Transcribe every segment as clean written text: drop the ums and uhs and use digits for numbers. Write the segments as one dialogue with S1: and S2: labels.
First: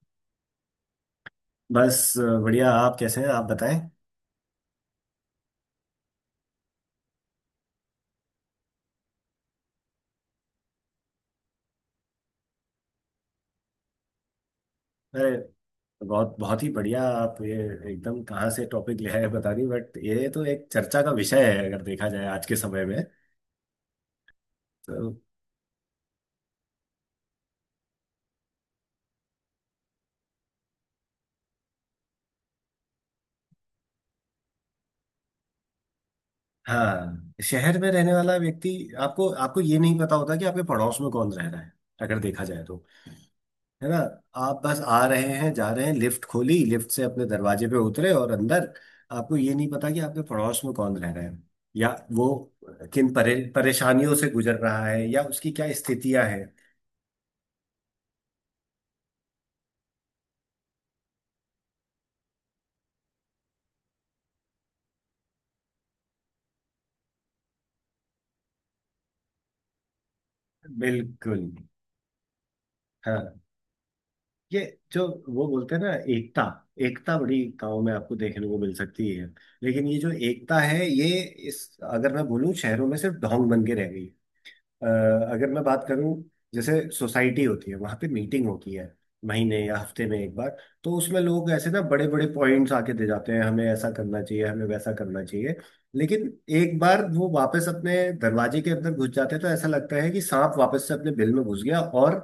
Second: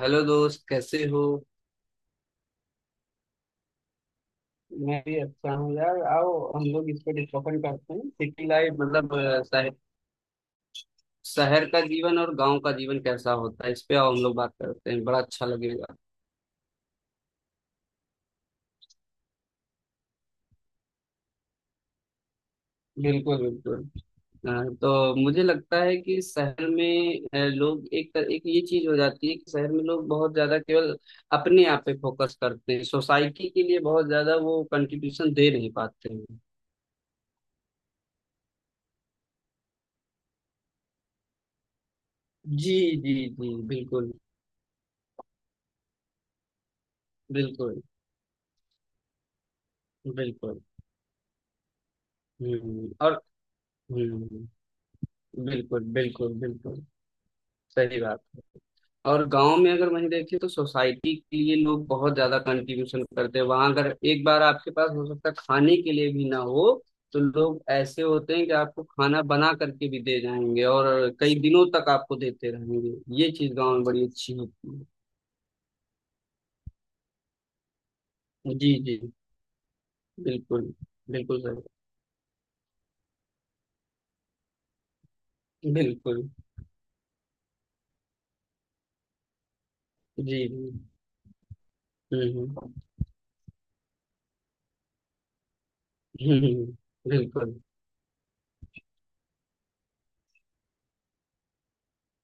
S1: Hello दोस्त कैसे हो।
S2: बस। बढ़िया। आप कैसे हैं आप बताएं।
S1: मैं भी अच्छा हूँ यार। आओ हम लोग इस पे डिस्कशन करते हैं सिटी लाइफ मतलब शहर शहर का जीवन और गांव का जीवन कैसा होता है इस पे आओ हम लोग बात करते हैं। बड़ा
S2: अरे,
S1: अच्छा लगेगा।
S2: बहुत बहुत ही बढ़िया। आप ये एकदम कहाँ से टॉपिक ले आए बता दी, बट ये तो एक चर्चा का विषय है अगर देखा जाए आज के समय में।
S1: बिल्कुल बिल्कुल। हाँ,
S2: तो
S1: तो मुझे लगता है कि शहर में लोग एक ये चीज हो जाती है कि शहर में लोग बहुत ज्यादा केवल अपने आप पे फोकस करते हैं, सोसाइटी के लिए बहुत ज्यादा वो कंट्रीब्यूशन दे नहीं पाते हैं।
S2: हाँ, शहर में रहने वाला व्यक्ति, आपको आपको ये नहीं पता होता कि आपके पड़ोस में कौन रह रहा है अगर देखा जाए
S1: जी
S2: तो,
S1: जी। जी
S2: है ना।
S1: बिल्कुल।
S2: आप बस आ रहे हैं, जा रहे हैं, लिफ्ट खोली, लिफ्ट से अपने दरवाजे पे
S1: बिल्कुल
S2: उतरे और अंदर। आपको ये नहीं पता कि आपके पड़ोस
S1: बिल्कुल।
S2: में कौन रह रहा है, या वो
S1: और।
S2: परेशानियों से गुजर
S1: हम्म।
S2: रहा है, या उसकी क्या
S1: बिल्कुल
S2: स्थितियां
S1: बिल्कुल
S2: हैं।
S1: बिल्कुल। सही बात है। और गांव में अगर वहीं देखें तो सोसाइटी के लिए लोग बहुत ज्यादा कंट्रीब्यूशन करते हैं। वहां अगर एक बार आपके पास हो सकता है खाने के लिए भी ना हो तो लोग ऐसे होते हैं कि आपको खाना बना करके भी दे जाएंगे, और कई
S2: बिल्कुल।
S1: दिनों तक आपको देते रहेंगे। ये
S2: हाँ,
S1: चीज गांव में बड़ी अच्छी
S2: ये
S1: होती
S2: जो वो बोलते हैं ना, एकता। एकता बड़ी गाँव में आपको देखने
S1: है।
S2: को मिल
S1: जी जी।
S2: सकती है। लेकिन ये जो एकता
S1: बिल्कुल।
S2: है ये,
S1: बिल्कुल सर।
S2: इस अगर मैं बोलूँ शहरों में सिर्फ ढोंग बन के रह गई है। अ, अगर मैं बात करूं,
S1: बिल्कुल।
S2: जैसे सोसाइटी होती है, वहां पे मीटिंग होती है महीने या हफ्ते में एक
S1: जी
S2: बार।
S1: जी।
S2: तो उसमें लोग ऐसे ना बड़े बड़े पॉइंट्स
S1: हम्म।
S2: आके दे जाते हैं, हमें ऐसा करना चाहिए, हमें वैसा करना चाहिए। लेकिन
S1: हम्म,
S2: एक बार वो
S1: बिल्कुल।
S2: वापस अपने दरवाजे के अंदर घुस जाते हैं तो ऐसा लगता है कि सांप वापस से अपने बिल में घुस गया, और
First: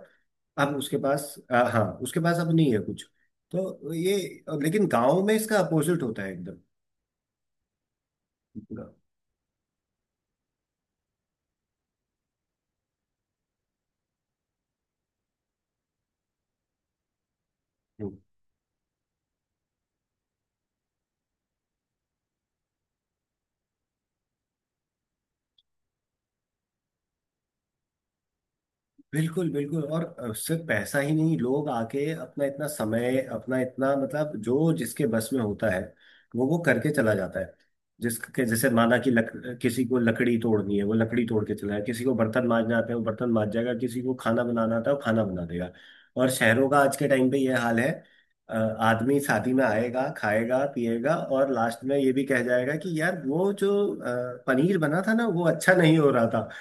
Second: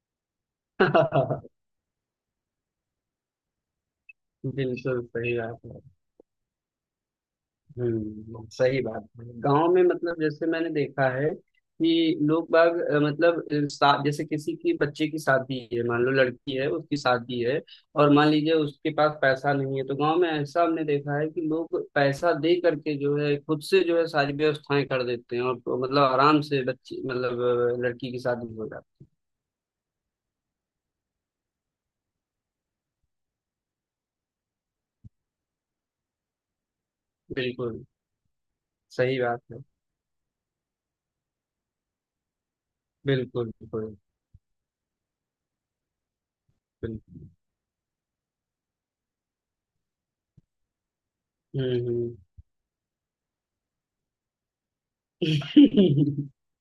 S2: अब उसके पास, हाँ, उसके पास अब नहीं है कुछ। तो ये, लेकिन
S1: बिल्कुल
S2: गाँव में
S1: सही
S2: इसका
S1: बात है।
S2: अपोजिट होता है।
S1: हम्म, सही बात है। गांव में मतलब जैसे मैंने देखा है कि लोग बाग मतलब जैसे किसी की बच्चे की शादी है, मान लो लड़की है उसकी शादी है और
S2: एकदम।
S1: मान लीजिए उसके पास पैसा नहीं है। तो गांव में ऐसा हमने देखा है कि लोग पैसा दे करके जो है खुद से जो है सारी व्यवस्थाएं कर देते हैं, और तो मतलब आराम से बच्चे मतलब लड़की की शादी हो जाती
S2: बिल्कुल बिल्कुल। और सिर्फ पैसा ही नहीं, लोग आके अपना इतना समय, अपना इतना, मतलब जो जिसके बस में होता है वो करके चला
S1: है।
S2: जाता है।
S1: बिल्कुल
S2: जिसके जैसे, माना कि
S1: सही बात है।
S2: किसी को लकड़ी तोड़नी है वो लकड़ी तोड़ के चला जाए, किसी को बर्तन मांजना आता है वो बर्तन मांज
S1: बिल्कुल
S2: जाएगा,
S1: बिल्कुल
S2: किसी को खाना बनाना आता है वो खाना बना देगा। और शहरों का आज के
S1: बिल्कुल।
S2: टाइम पे ये हाल है। अ, आदमी शादी में आएगा, खाएगा, पिएगा और लास्ट में ये भी
S1: हम्म।
S2: कह जाएगा कि यार वो जो पनीर बना था ना वो अच्छा नहीं हो रहा था।
S1: बिल्कुल।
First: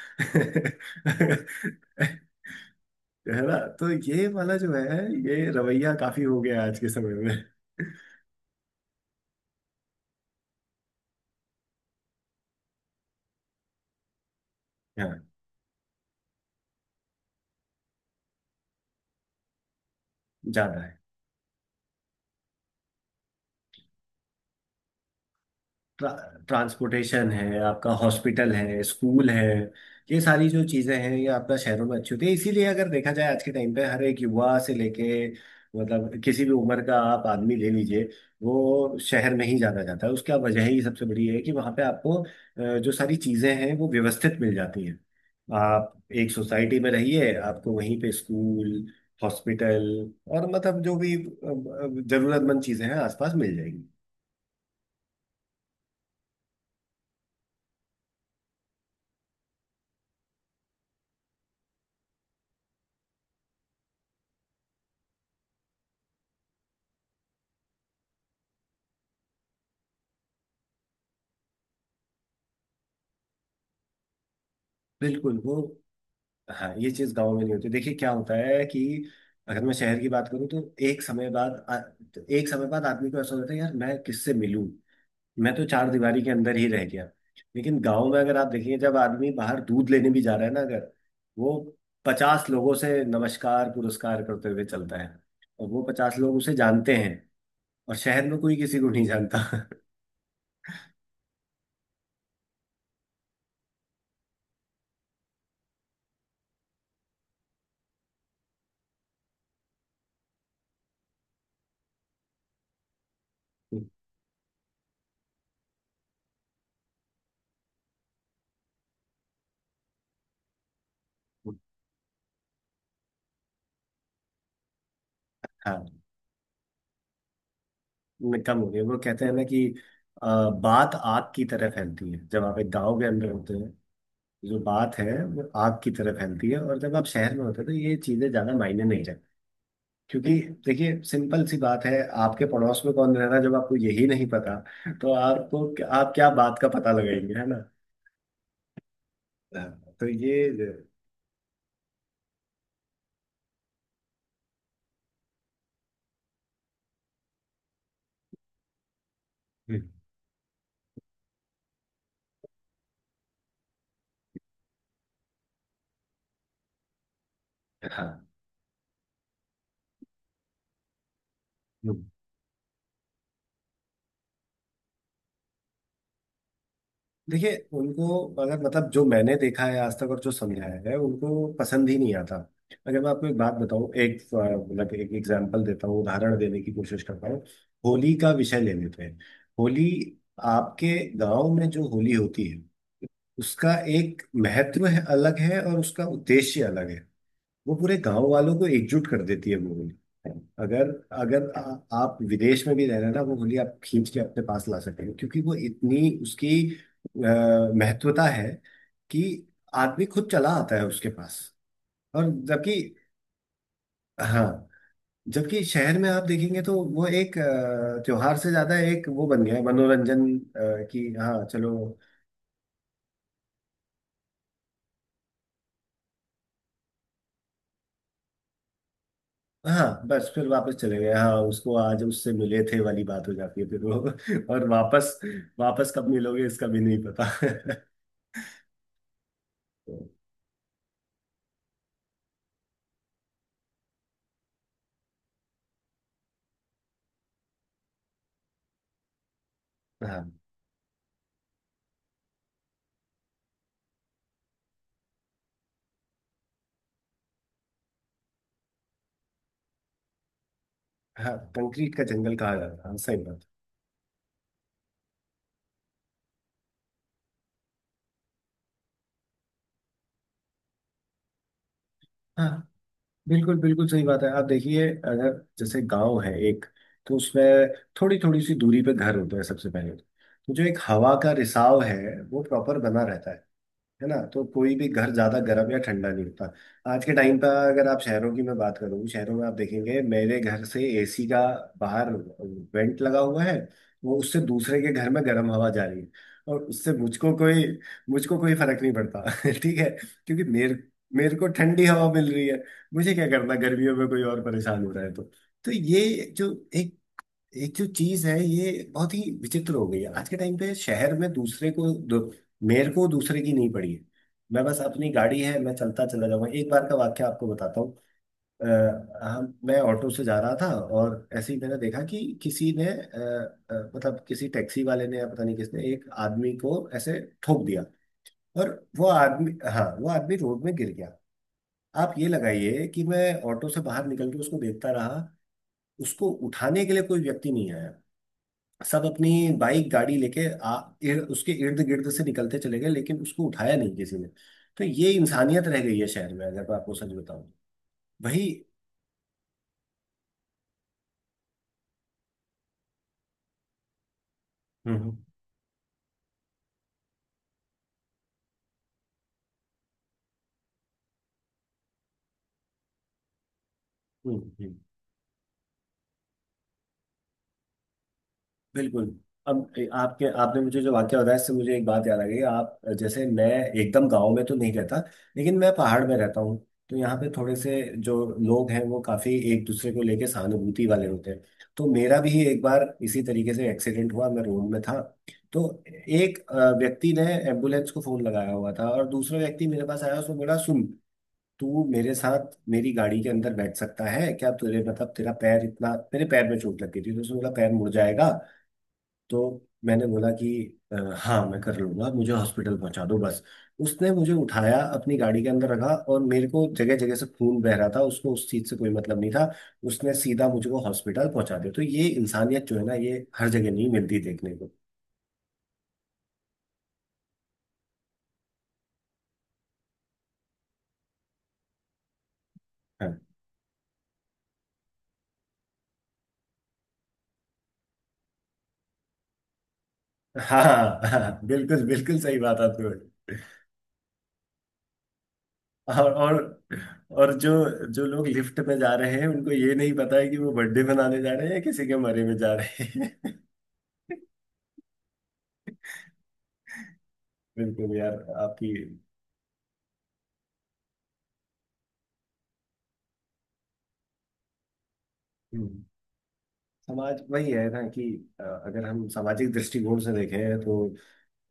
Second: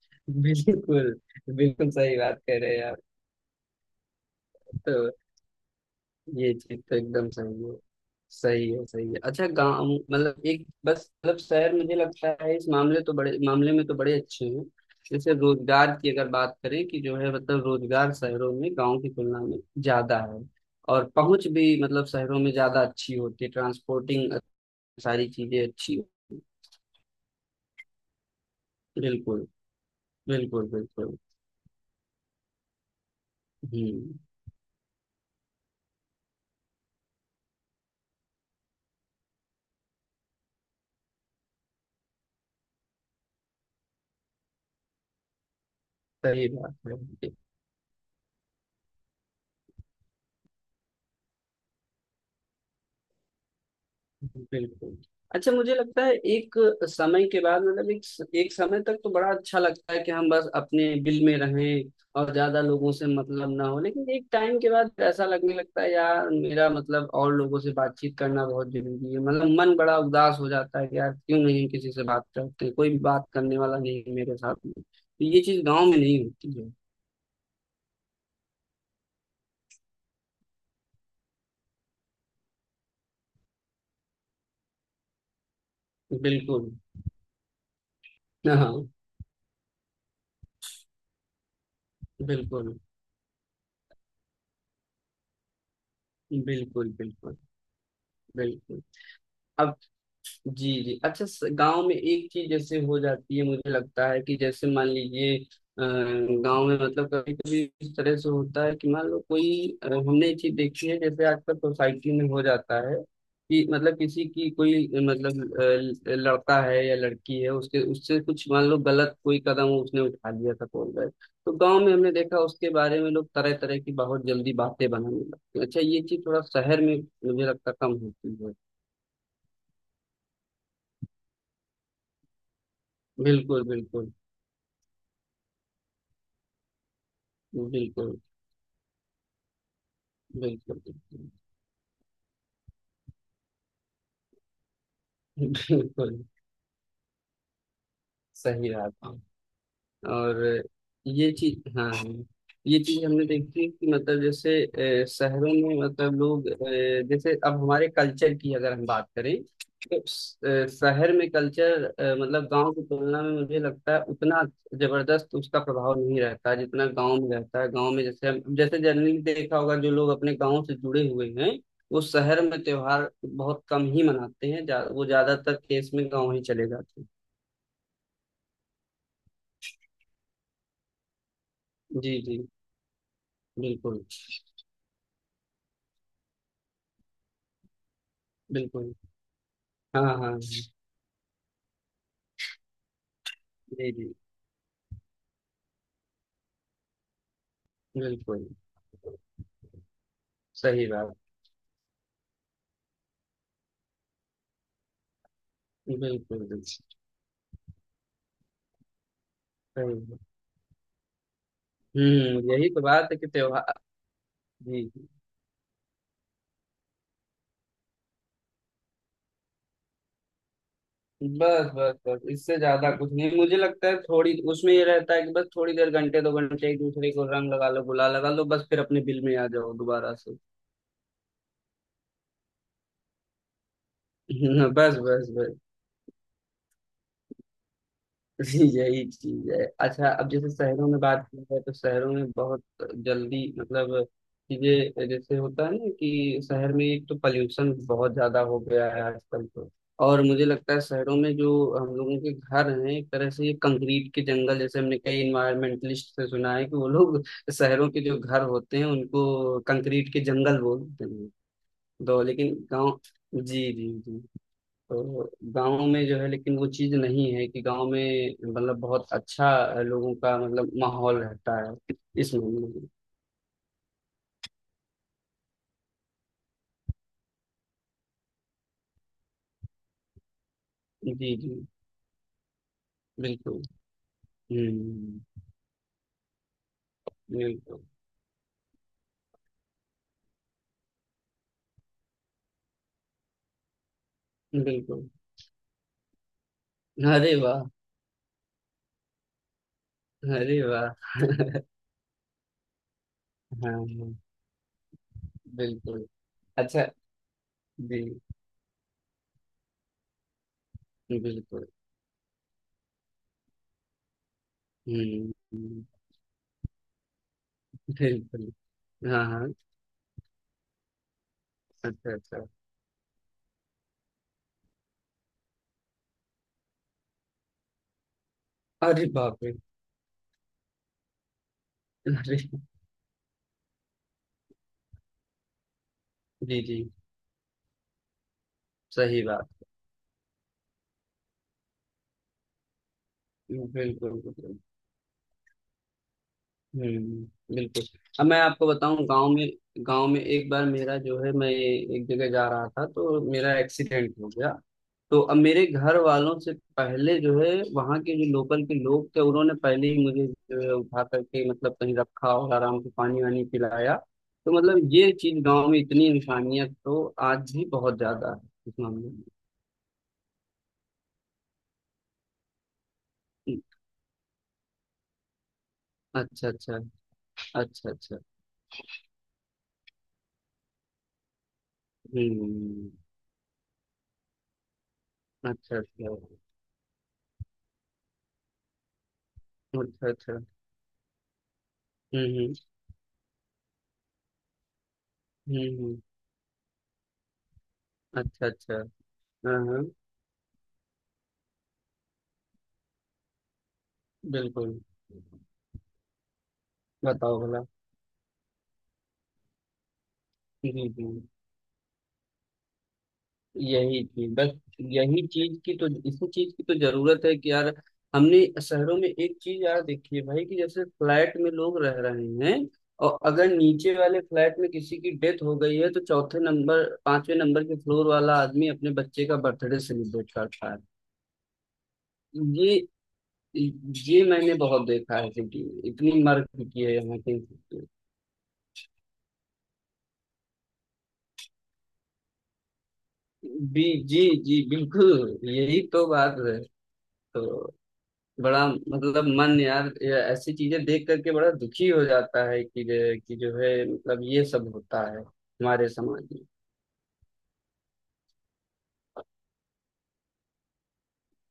S1: बिल्कुल सही बात कह रहे हैं आप।
S2: है ना, तो ये वाला जो
S1: तो
S2: है, ये रवैया काफी हो
S1: ये
S2: गया आज
S1: चीज
S2: के
S1: तो
S2: समय
S1: एकदम
S2: में।
S1: सही है। सही है, सही है। अच्छा गांव मतलब एक बस मतलब शहर मुझे लगता है इस मामले तो बड़े मामले में तो बड़े अच्छे हैं।
S2: हाँ,
S1: जैसे रोजगार की अगर बात करें कि जो है मतलब रोजगार शहरों में गांव की तुलना में ज्यादा है।
S2: ज्यादा है।
S1: और पहुंच भी मतलब शहरों में ज्यादा अच्छी होती है। ट्रांसपोर्टिंग सारी चीजें अच्छी
S2: ट्रा,
S1: होती हैं।
S2: ट्रांसपोर्टेशन है, आपका हॉस्पिटल है, स्कूल है।
S1: बिल्कुल
S2: ये सारी जो
S1: बिल्कुल
S2: चीज़ें हैं
S1: बिल्कुल।
S2: ये आपका शहरों में अच्छी होती है, इसीलिए अगर देखा जाए आज के टाइम पे हर
S1: हम्म।
S2: एक युवा से लेके मतलब किसी भी उम्र का आप आदमी ले लीजिए, वो शहर में ही जाना चाहता है। उसका वजह ही सबसे बड़ी है कि वहाँ पे आपको जो सारी चीज़ें हैं वो व्यवस्थित मिल जाती हैं। आप एक
S1: सही बात
S2: सोसाइटी में
S1: है।
S2: रहिए, आपको वहीं पे स्कूल, हॉस्पिटल और मतलब जो भी जरूरतमंद चीज़ें हैं आसपास मिल जाएंगी।
S1: बिल्कुल। अच्छा मुझे लगता है एक समय के बाद मतलब एक एक समय तक तो बड़ा अच्छा लगता है कि हम बस अपने बिल में रहें और ज्यादा लोगों से मतलब ना हो। लेकिन एक टाइम के बाद ऐसा लगने लगता है यार मेरा मतलब और लोगों से बातचीत करना बहुत जरूरी है। मतलब मन बड़ा उदास हो जाता है कि यार क्यों नहीं किसी से बात करते, कोई भी बात करने वाला नहीं है मेरे साथ में। तो
S2: बिल्कुल
S1: ये
S2: वो,
S1: चीज गाँव में नहीं होती है।
S2: हाँ, ये चीज गांव में नहीं होती। देखिए क्या होता है कि अगर मैं शहर की बात करूँ तो एक समय बाद आ- तो एक समय बाद आदमी को ऐसा होता है यार मैं किससे मिलूं, मैं तो चार दीवारी के अंदर
S1: बिल्कुल।
S2: ही रह गया। लेकिन गांव में अगर आप देखेंगे,
S1: हाँ,
S2: जब आदमी बाहर दूध लेने भी जा रहा है ना, अगर वो 50 लोगों
S1: बिल्कुल
S2: से नमस्कार पुरस्कार करते हुए चलता है, और वो 50 लोग उसे
S1: बिल्कुल।
S2: जानते हैं।
S1: बिल्कुल
S2: और शहर में कोई किसी
S1: बिल्कुल।
S2: को नहीं जानता।
S1: अब जी जी अच्छा। गांव में एक चीज जैसे हो जाती है मुझे लगता है कि जैसे मान लीजिए गांव में मतलब कभी कभी इस तरह से होता है कि मान लो कोई हमने ये चीज देखी है जैसे आजकल सोसाइटी में हो जाता है कि मतलब किसी की कोई मतलब लड़का है या लड़की है उसके उससे कुछ मान लो गलत कोई कदम उसने उठा लिया था बोल रहे। तो गांव में हमने देखा उसके बारे में लोग तरह तरह की बहुत जल्दी बातें बनाने लगते हैं। अच्छा
S2: हाँ।
S1: ये चीज थोड़ा शहर में मुझे लगता कम होती है।
S2: कम हो गया। वो कहते हैं ना कि अ, बात आग की तरह फैलती है जब आप एक गांव के अंदर होते
S1: बिल्कुल
S2: हैं।
S1: बिल्कुल
S2: जो बात है वो आग की तरह फैलती है, और जब आप शहर में होते हैं तो ये
S1: बिल्कुल
S2: चीजें ज्यादा मायने नहीं रखती, क्योंकि
S1: बिल्कुल
S2: देखिए
S1: बिल्कुल।
S2: सिंपल सी बात है, आपके पड़ोस में कौन रह रहा है जब आपको यही नहीं पता तो आपको, आप
S1: बिल्कुल।
S2: क्या बात का पता लगाएंगे, है ना।
S1: सही रास्ता।
S2: हाँ, तो ये।
S1: और ये चीज हाँ हाँ, ये चीज हमने देखी कि मतलब जैसे शहरों में मतलब लोग जैसे अब हमारे कल्चर की अगर हम बात करें
S2: हम्म,
S1: तो शहर में कल्चर मतलब गांव की तुलना में मुझे लगता है उतना जबरदस्त उसका प्रभाव नहीं रहता जितना गांव में रहता है। गांव में जैसे
S2: हाँ।
S1: हम जैसे जनरली देखा होगा जो लोग अपने गांव से जुड़े हुए हैं वो
S2: हम्म।
S1: शहर में त्योहार बहुत कम ही मनाते हैं। वो ज्यादातर केस में गांव ही चले जाते हैं।
S2: देखिए उनको, अगर मतलब जो मैंने देखा है आज तक और जो समझाया है उनको पसंद ही नहीं
S1: जी
S2: आता।
S1: जी।
S2: अगर मैं आपको एक बात बताऊं,
S1: बिल्कुल
S2: एक मतलब एक एग्जांपल देता हूँ, उदाहरण देने की कोशिश करता हूँ। होली का विषय ले
S1: बिल्कुल।
S2: लेते हैं। होली,
S1: हाँ हाँ। जी
S2: आपके गांव में जो होली होती है उसका
S1: जी।
S2: एक महत्व है, अलग है, और उसका उद्देश्य अलग है। वो पूरे गांव
S1: बिल्कुल
S2: वालों को एकजुट कर देती है वो होली।
S1: सही
S2: अगर
S1: बात।
S2: अगर आप विदेश में भी रह रहे हैं ना, वो होली आप खींच के अपने पास ला सकते हैं, क्योंकि वो इतनी,
S1: बिल्कुल
S2: उसकी
S1: बिल्कुल
S2: महत्वता है कि
S1: सही
S2: आदमी
S1: बात।
S2: खुद चला आता है उसके पास। और
S1: हम्म, यही
S2: जबकि,
S1: तो बात है कि त्योहार।
S2: हाँ,
S1: जी जी।
S2: जबकि शहर में आप देखेंगे तो वो एक त्योहार से ज्यादा एक वो बन गया है मनोरंजन, कि हाँ चलो।
S1: बस बस बस। इससे ज्यादा कुछ नहीं मुझे लगता है। थोड़ी उसमें ये रहता है कि बस थोड़ी देर घंटे दो घंटे एक दूसरे को रंग लगा लो गुलाल लगा लो बस फिर अपने बिल में आ जाओ
S2: हाँ,
S1: दोबारा
S2: बस
S1: से।
S2: फिर वापस चले गए। हाँ, उसको आज उससे मिले थे वाली बात हो जाती है फिर वो। और
S1: बस
S2: वापस,
S1: बस बस।
S2: वापस कब मिलोगे इसका भी नहीं पता।
S1: जी, यही चीज है।
S2: तो,
S1: अच्छा अब जैसे शहरों में बात की जाए तो शहरों में बहुत जल्दी मतलब चीजें जैसे होता है ना कि शहर में एक तो पॉल्यूशन बहुत ज्यादा हो गया है आजकल। तो और
S2: हाँ
S1: मुझे लगता है शहरों में जो हम लोगों के घर हैं एक तरह से ये कंक्रीट के जंगल, जैसे हमने कई इन्वायरमेंटलिस्ट से सुना है कि वो लोग शहरों के जो घर होते हैं उनको कंक्रीट के जंगल बोलते हैं।
S2: हाँ, कंक्रीट का
S1: तो
S2: जंगल
S1: लेकिन
S2: कहा जाता है।
S1: गाँव।
S2: हाँ, सही बात।
S1: जी जी जी। तो गांव में जो है लेकिन वो चीज नहीं है, कि गांव में मतलब बहुत अच्छा लोगों का मतलब माहौल रहता है इस
S2: हाँ,
S1: मामले में।
S2: बिल्कुल बिल्कुल सही बात है। आप देखिए, अगर जैसे गांव है एक, तो उसमें थोड़ी थोड़ी सी दूरी पे घर होते हैं, सबसे पहले तो जो एक हवा का
S1: जी जी।
S2: रिसाव है वो प्रॉपर बना रहता है।
S1: बिल्कुल।
S2: है ना, तो कोई भी घर ज्यादा
S1: हम्म।
S2: गर्म या ठंडा नहीं होता। आज के टाइम पर
S1: बिल्कुल
S2: अगर आप शहरों की मैं बात करूँ, शहरों में आप देखेंगे मेरे घर से एसी का बाहर वेंट लगा हुआ है, वो उससे दूसरे के
S1: बिल्कुल।
S2: घर में गर्म हवा जा रही है, और उससे
S1: अरे वाह।
S2: मुझको कोई फर्क नहीं पड़ता। ठीक है, क्योंकि
S1: अरे
S2: मेरे
S1: वाह।
S2: मेरे को ठंडी हवा मिल रही है। मुझे क्या करना,
S1: हाँ
S2: गर्मियों में
S1: हाँ,
S2: कोई और परेशान हो रहा है तो। तो
S1: बिल्कुल।
S2: ये जो
S1: अच्छा।
S2: एक, जो
S1: जी।
S2: चीज है ये बहुत ही विचित्र हो गई है आज के टाइम पे शहर में।
S1: बिल्कुल।
S2: मेरे को दूसरे की नहीं पड़ी है। मैं बस, अपनी
S1: हम्म
S2: गाड़ी है मैं
S1: हम्म,
S2: चलता चला जाऊंगा। एक बार का वाक्य आपको बताता हूँ।
S1: बिल्कुल।
S2: अ,
S1: हाँ
S2: हम
S1: हाँ।
S2: मैं ऑटो से जा रहा था, और ऐसे ही मैंने देखा
S1: अच्छा
S2: कि
S1: अच्छा।
S2: किसी ने मतलब किसी टैक्सी वाले ने या पता नहीं किसने एक आदमी को ऐसे ठोक दिया। और
S1: अरे
S2: वो
S1: बाप
S2: आदमी
S1: रे।
S2: हाँ, वो आदमी रोड में गिर गया। आप ये
S1: अरे।
S2: लगाइए कि मैं ऑटो से बाहर निकल के उसको देखता रहा, उसको
S1: जी जी।
S2: उठाने के लिए कोई व्यक्ति नहीं आया। सब
S1: सही
S2: अपनी
S1: बात।
S2: बाइक गाड़ी लेके उसके इर्द गिर्द से निकलते चले गए, लेकिन उसको उठाया नहीं
S1: बिल्कुल
S2: किसी ने।
S1: बिल्कुल।
S2: तो ये इंसानियत रह गई है शहर में, अगर मैं आपको
S1: हम्म,
S2: सच बताऊं।
S1: बिल्कुल। अब मैं
S2: वही।
S1: आपको बताऊं गांव में। गांव में एक बार मेरा जो है मैं एक जगह जा रहा था तो मेरा एक्सीडेंट हो गया।
S2: हम्म
S1: तो अब मेरे घर वालों से पहले जो है वहाँ के जो लोकल के लोग थे उन्होंने पहले ही मुझे जो है उठा करके मतलब कहीं रखा और आराम से पानी वानी पिलाया।
S2: हम्म
S1: तो
S2: हम्म,
S1: मतलब ये चीज गांव में इतनी इंसानियत तो आज भी बहुत ज्यादा है इस मामले
S2: बिल्कुल।
S1: में।
S2: अब आपके आपने मुझे जो वाक्य बताया इससे मुझे एक बात याद आ गई। आप, जैसे मैं
S1: हम्म,
S2: एकदम गांव में तो नहीं रहता, लेकिन मैं पहाड़ में रहता
S1: अच्छा
S2: हूँ।
S1: अच्छा।
S2: तो यहाँ पे थोड़े से
S1: अच्छा
S2: जो
S1: अच्छा।
S2: लोग हैं वो काफी एक दूसरे को लेके सहानुभूति वाले होते हैं। तो मेरा भी एक बार
S1: हम्म।
S2: इसी तरीके से एक्सीडेंट हुआ, मैं रोड में था। तो
S1: अच्छा अच्छा।
S2: एक व्यक्ति ने एम्बुलेंस को फोन लगाया हुआ था, और दूसरा व्यक्ति मेरे पास
S1: अच्छा
S2: आया, उसने
S1: अच्छा।
S2: बोला सुन, तू मेरे साथ
S1: हम्म।
S2: मेरी गाड़ी के अंदर बैठ सकता है क्या, तुझे मतलब तेरा
S1: हम्म
S2: पैर इतना,
S1: हम्म।
S2: मेरे पैर में चोट लग गई थी तो उसने बोला पैर मुड़ जाएगा।
S1: अच्छा अच्छा।
S2: तो
S1: हाँ हाँ।
S2: मैंने बोला कि हाँ, मैं कर लूंगा, मुझे हॉस्पिटल पहुंचा दो बस।" उसने मुझे उठाया,
S1: बिल्कुल।
S2: अपनी गाड़ी के अंदर रखा और मेरे को जगह जगह से
S1: बताओ
S2: खून
S1: भला।
S2: बह रहा था, उसको उस चीज से कोई मतलब नहीं था। उसने सीधा
S1: जी
S2: मुझको
S1: जी।
S2: हॉस्पिटल पहुंचा दिया। तो ये इंसानियत जो है ना, ये हर जगह नहीं
S1: यही
S2: मिलती
S1: चीज बस।
S2: देखने को।
S1: यही चीज की तो इसी चीज की तो जरूरत है कि यार हमने शहरों में एक चीज यार देखी है भाई कि जैसे फ्लैट में लोग रह रहे हैं, और
S2: हाँ
S1: अगर नीचे वाले फ्लैट में किसी की डेथ हो गई है तो चौथे नंबर पांचवें नंबर के फ्लोर वाला आदमी अपने बच्चे का बर्थडे सेलिब्रेट
S2: हाँ
S1: करता है।
S2: हाँ, बिल्कुल बिल्कुल सही बात
S1: ये
S2: आपने बोली।
S1: ये मैंने बहुत देखा है सिटी में।
S2: और
S1: इतनी
S2: और
S1: मर चुकी है यहाँ
S2: और
S1: की।
S2: जो जो लोग लिफ्ट में जा रहे हैं उनको ये नहीं पता है कि वो बर्थडे मनाने जा रहे हैं या किसी के मरे में जा रहे हैं।
S1: जी जी। जी बिल्कुल। यही तो बात है। तो
S2: बिल्कुल यार
S1: बड़ा
S2: आपकी।
S1: मतलब मन यार ये ऐसी चीजें देख करके बड़ा दुखी हो जाता है कि कि जो है मतलब ये सब होता है
S2: हम्म।
S1: हमारे समाज में।
S2: समाज वही है ना, कि अगर हम सामाजिक दृष्टिकोण से देखें तो,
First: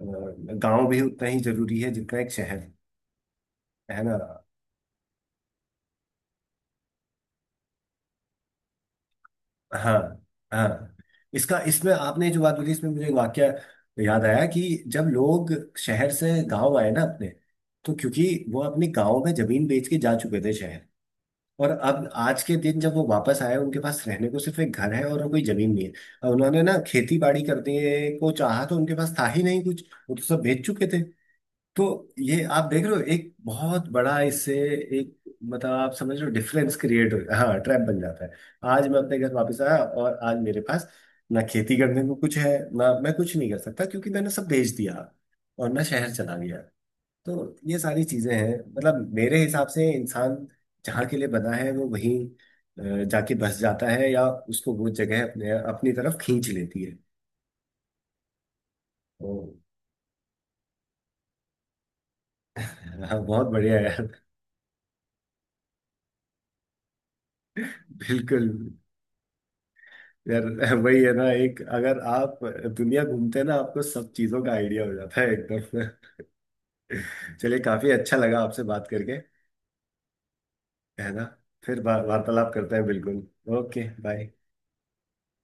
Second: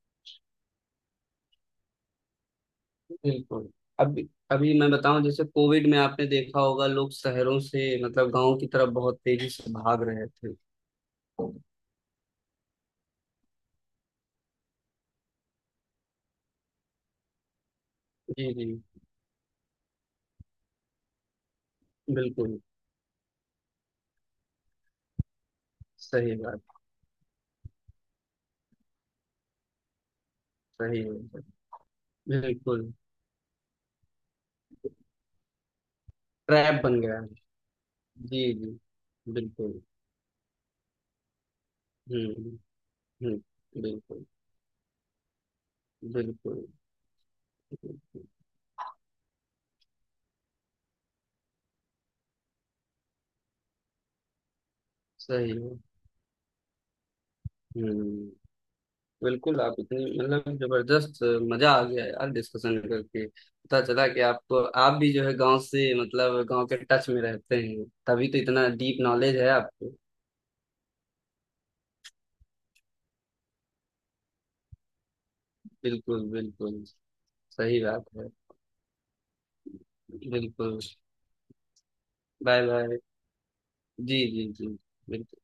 S2: अ, गांव भी उतना ही जरूरी है जितना एक शहर,
S1: बिल्कुल।
S2: है ना।
S1: अभी अभी मैं बताऊं जैसे कोविड में आपने देखा होगा लोग शहरों से मतलब गांव की तरफ बहुत तेजी से
S2: हाँ
S1: भाग रहे थे।
S2: हाँ। इसका इसमें आपने जो बात बोली, इसमें मुझे एक वाक्य याद आया कि जब लोग शहर से गांव आए ना अपने, तो क्योंकि
S1: जी
S2: वो
S1: जी।
S2: अपने गांव में जमीन बेच के जा चुके थे शहर। और अब आज के
S1: बिल्कुल
S2: दिन जब वो वापस आए, उनके पास रहने को सिर्फ एक घर है और कोई जमीन नहीं है। और
S1: सही बात।
S2: उन्होंने ना खेती बाड़ी करने को चाहा तो उनके पास था ही नहीं कुछ, वो तो सब बेच चुके थे।
S1: सही है।
S2: तो ये आप देख
S1: बिल्कुल।
S2: रहे हो एक बहुत बड़ा इससे, एक, मतलब आप समझ रहे हो डिफरेंस
S1: ट्रैप बन
S2: क्रिएट हो,
S1: गया है।
S2: हाँ ट्रैप बन जाता है।
S1: जी जी।
S2: आज मैं अपने घर वापस
S1: बिल्कुल।
S2: आया और आज मेरे पास ना खेती करने को कुछ है,
S1: हम्म
S2: ना मैं कुछ
S1: हम्म।
S2: नहीं कर सकता क्योंकि
S1: बिल्कुल
S2: मैंने सब बेच दिया और मैं शहर चला गया।
S1: बिल्कुल।
S2: तो ये सारी चीजें हैं, मतलब मेरे हिसाब से इंसान जहाँ के लिए बना है वो वहीं जाके बस जाता है, या उसको वो जगह
S1: सही
S2: अपने
S1: है।
S2: अपनी तरफ खींच लेती है।
S1: हम्म।
S2: तो,
S1: बिल्कुल। आप इतने मतलब जबरदस्त मजा आ गया यार डिस्कशन
S2: हाँ,
S1: करके।
S2: बहुत बढ़िया
S1: पता चला
S2: है।
S1: कि आपको आप भी जो है गांव से मतलब गांव के टच में रहते हैं तभी तो
S2: बिल्कुल
S1: इतना डीप नॉलेज है आपको।
S2: यार। वही है ना, एक अगर आप दुनिया घूमते हैं ना, आपको सब चीजों का आइडिया हो जाता है एकदम।
S1: बिल्कुल बिल्कुल।
S2: चलिए,
S1: सही
S2: काफी
S1: बात
S2: अच्छा
S1: है।
S2: लगा आपसे बात करके,
S1: बिल्कुल।
S2: है ना। फिर वार्तालाप
S1: बाय
S2: करते हैं,
S1: बाय।
S2: बिल्कुल। ओके,
S1: जी
S2: बाय।
S1: जी जी। बिल्कुल।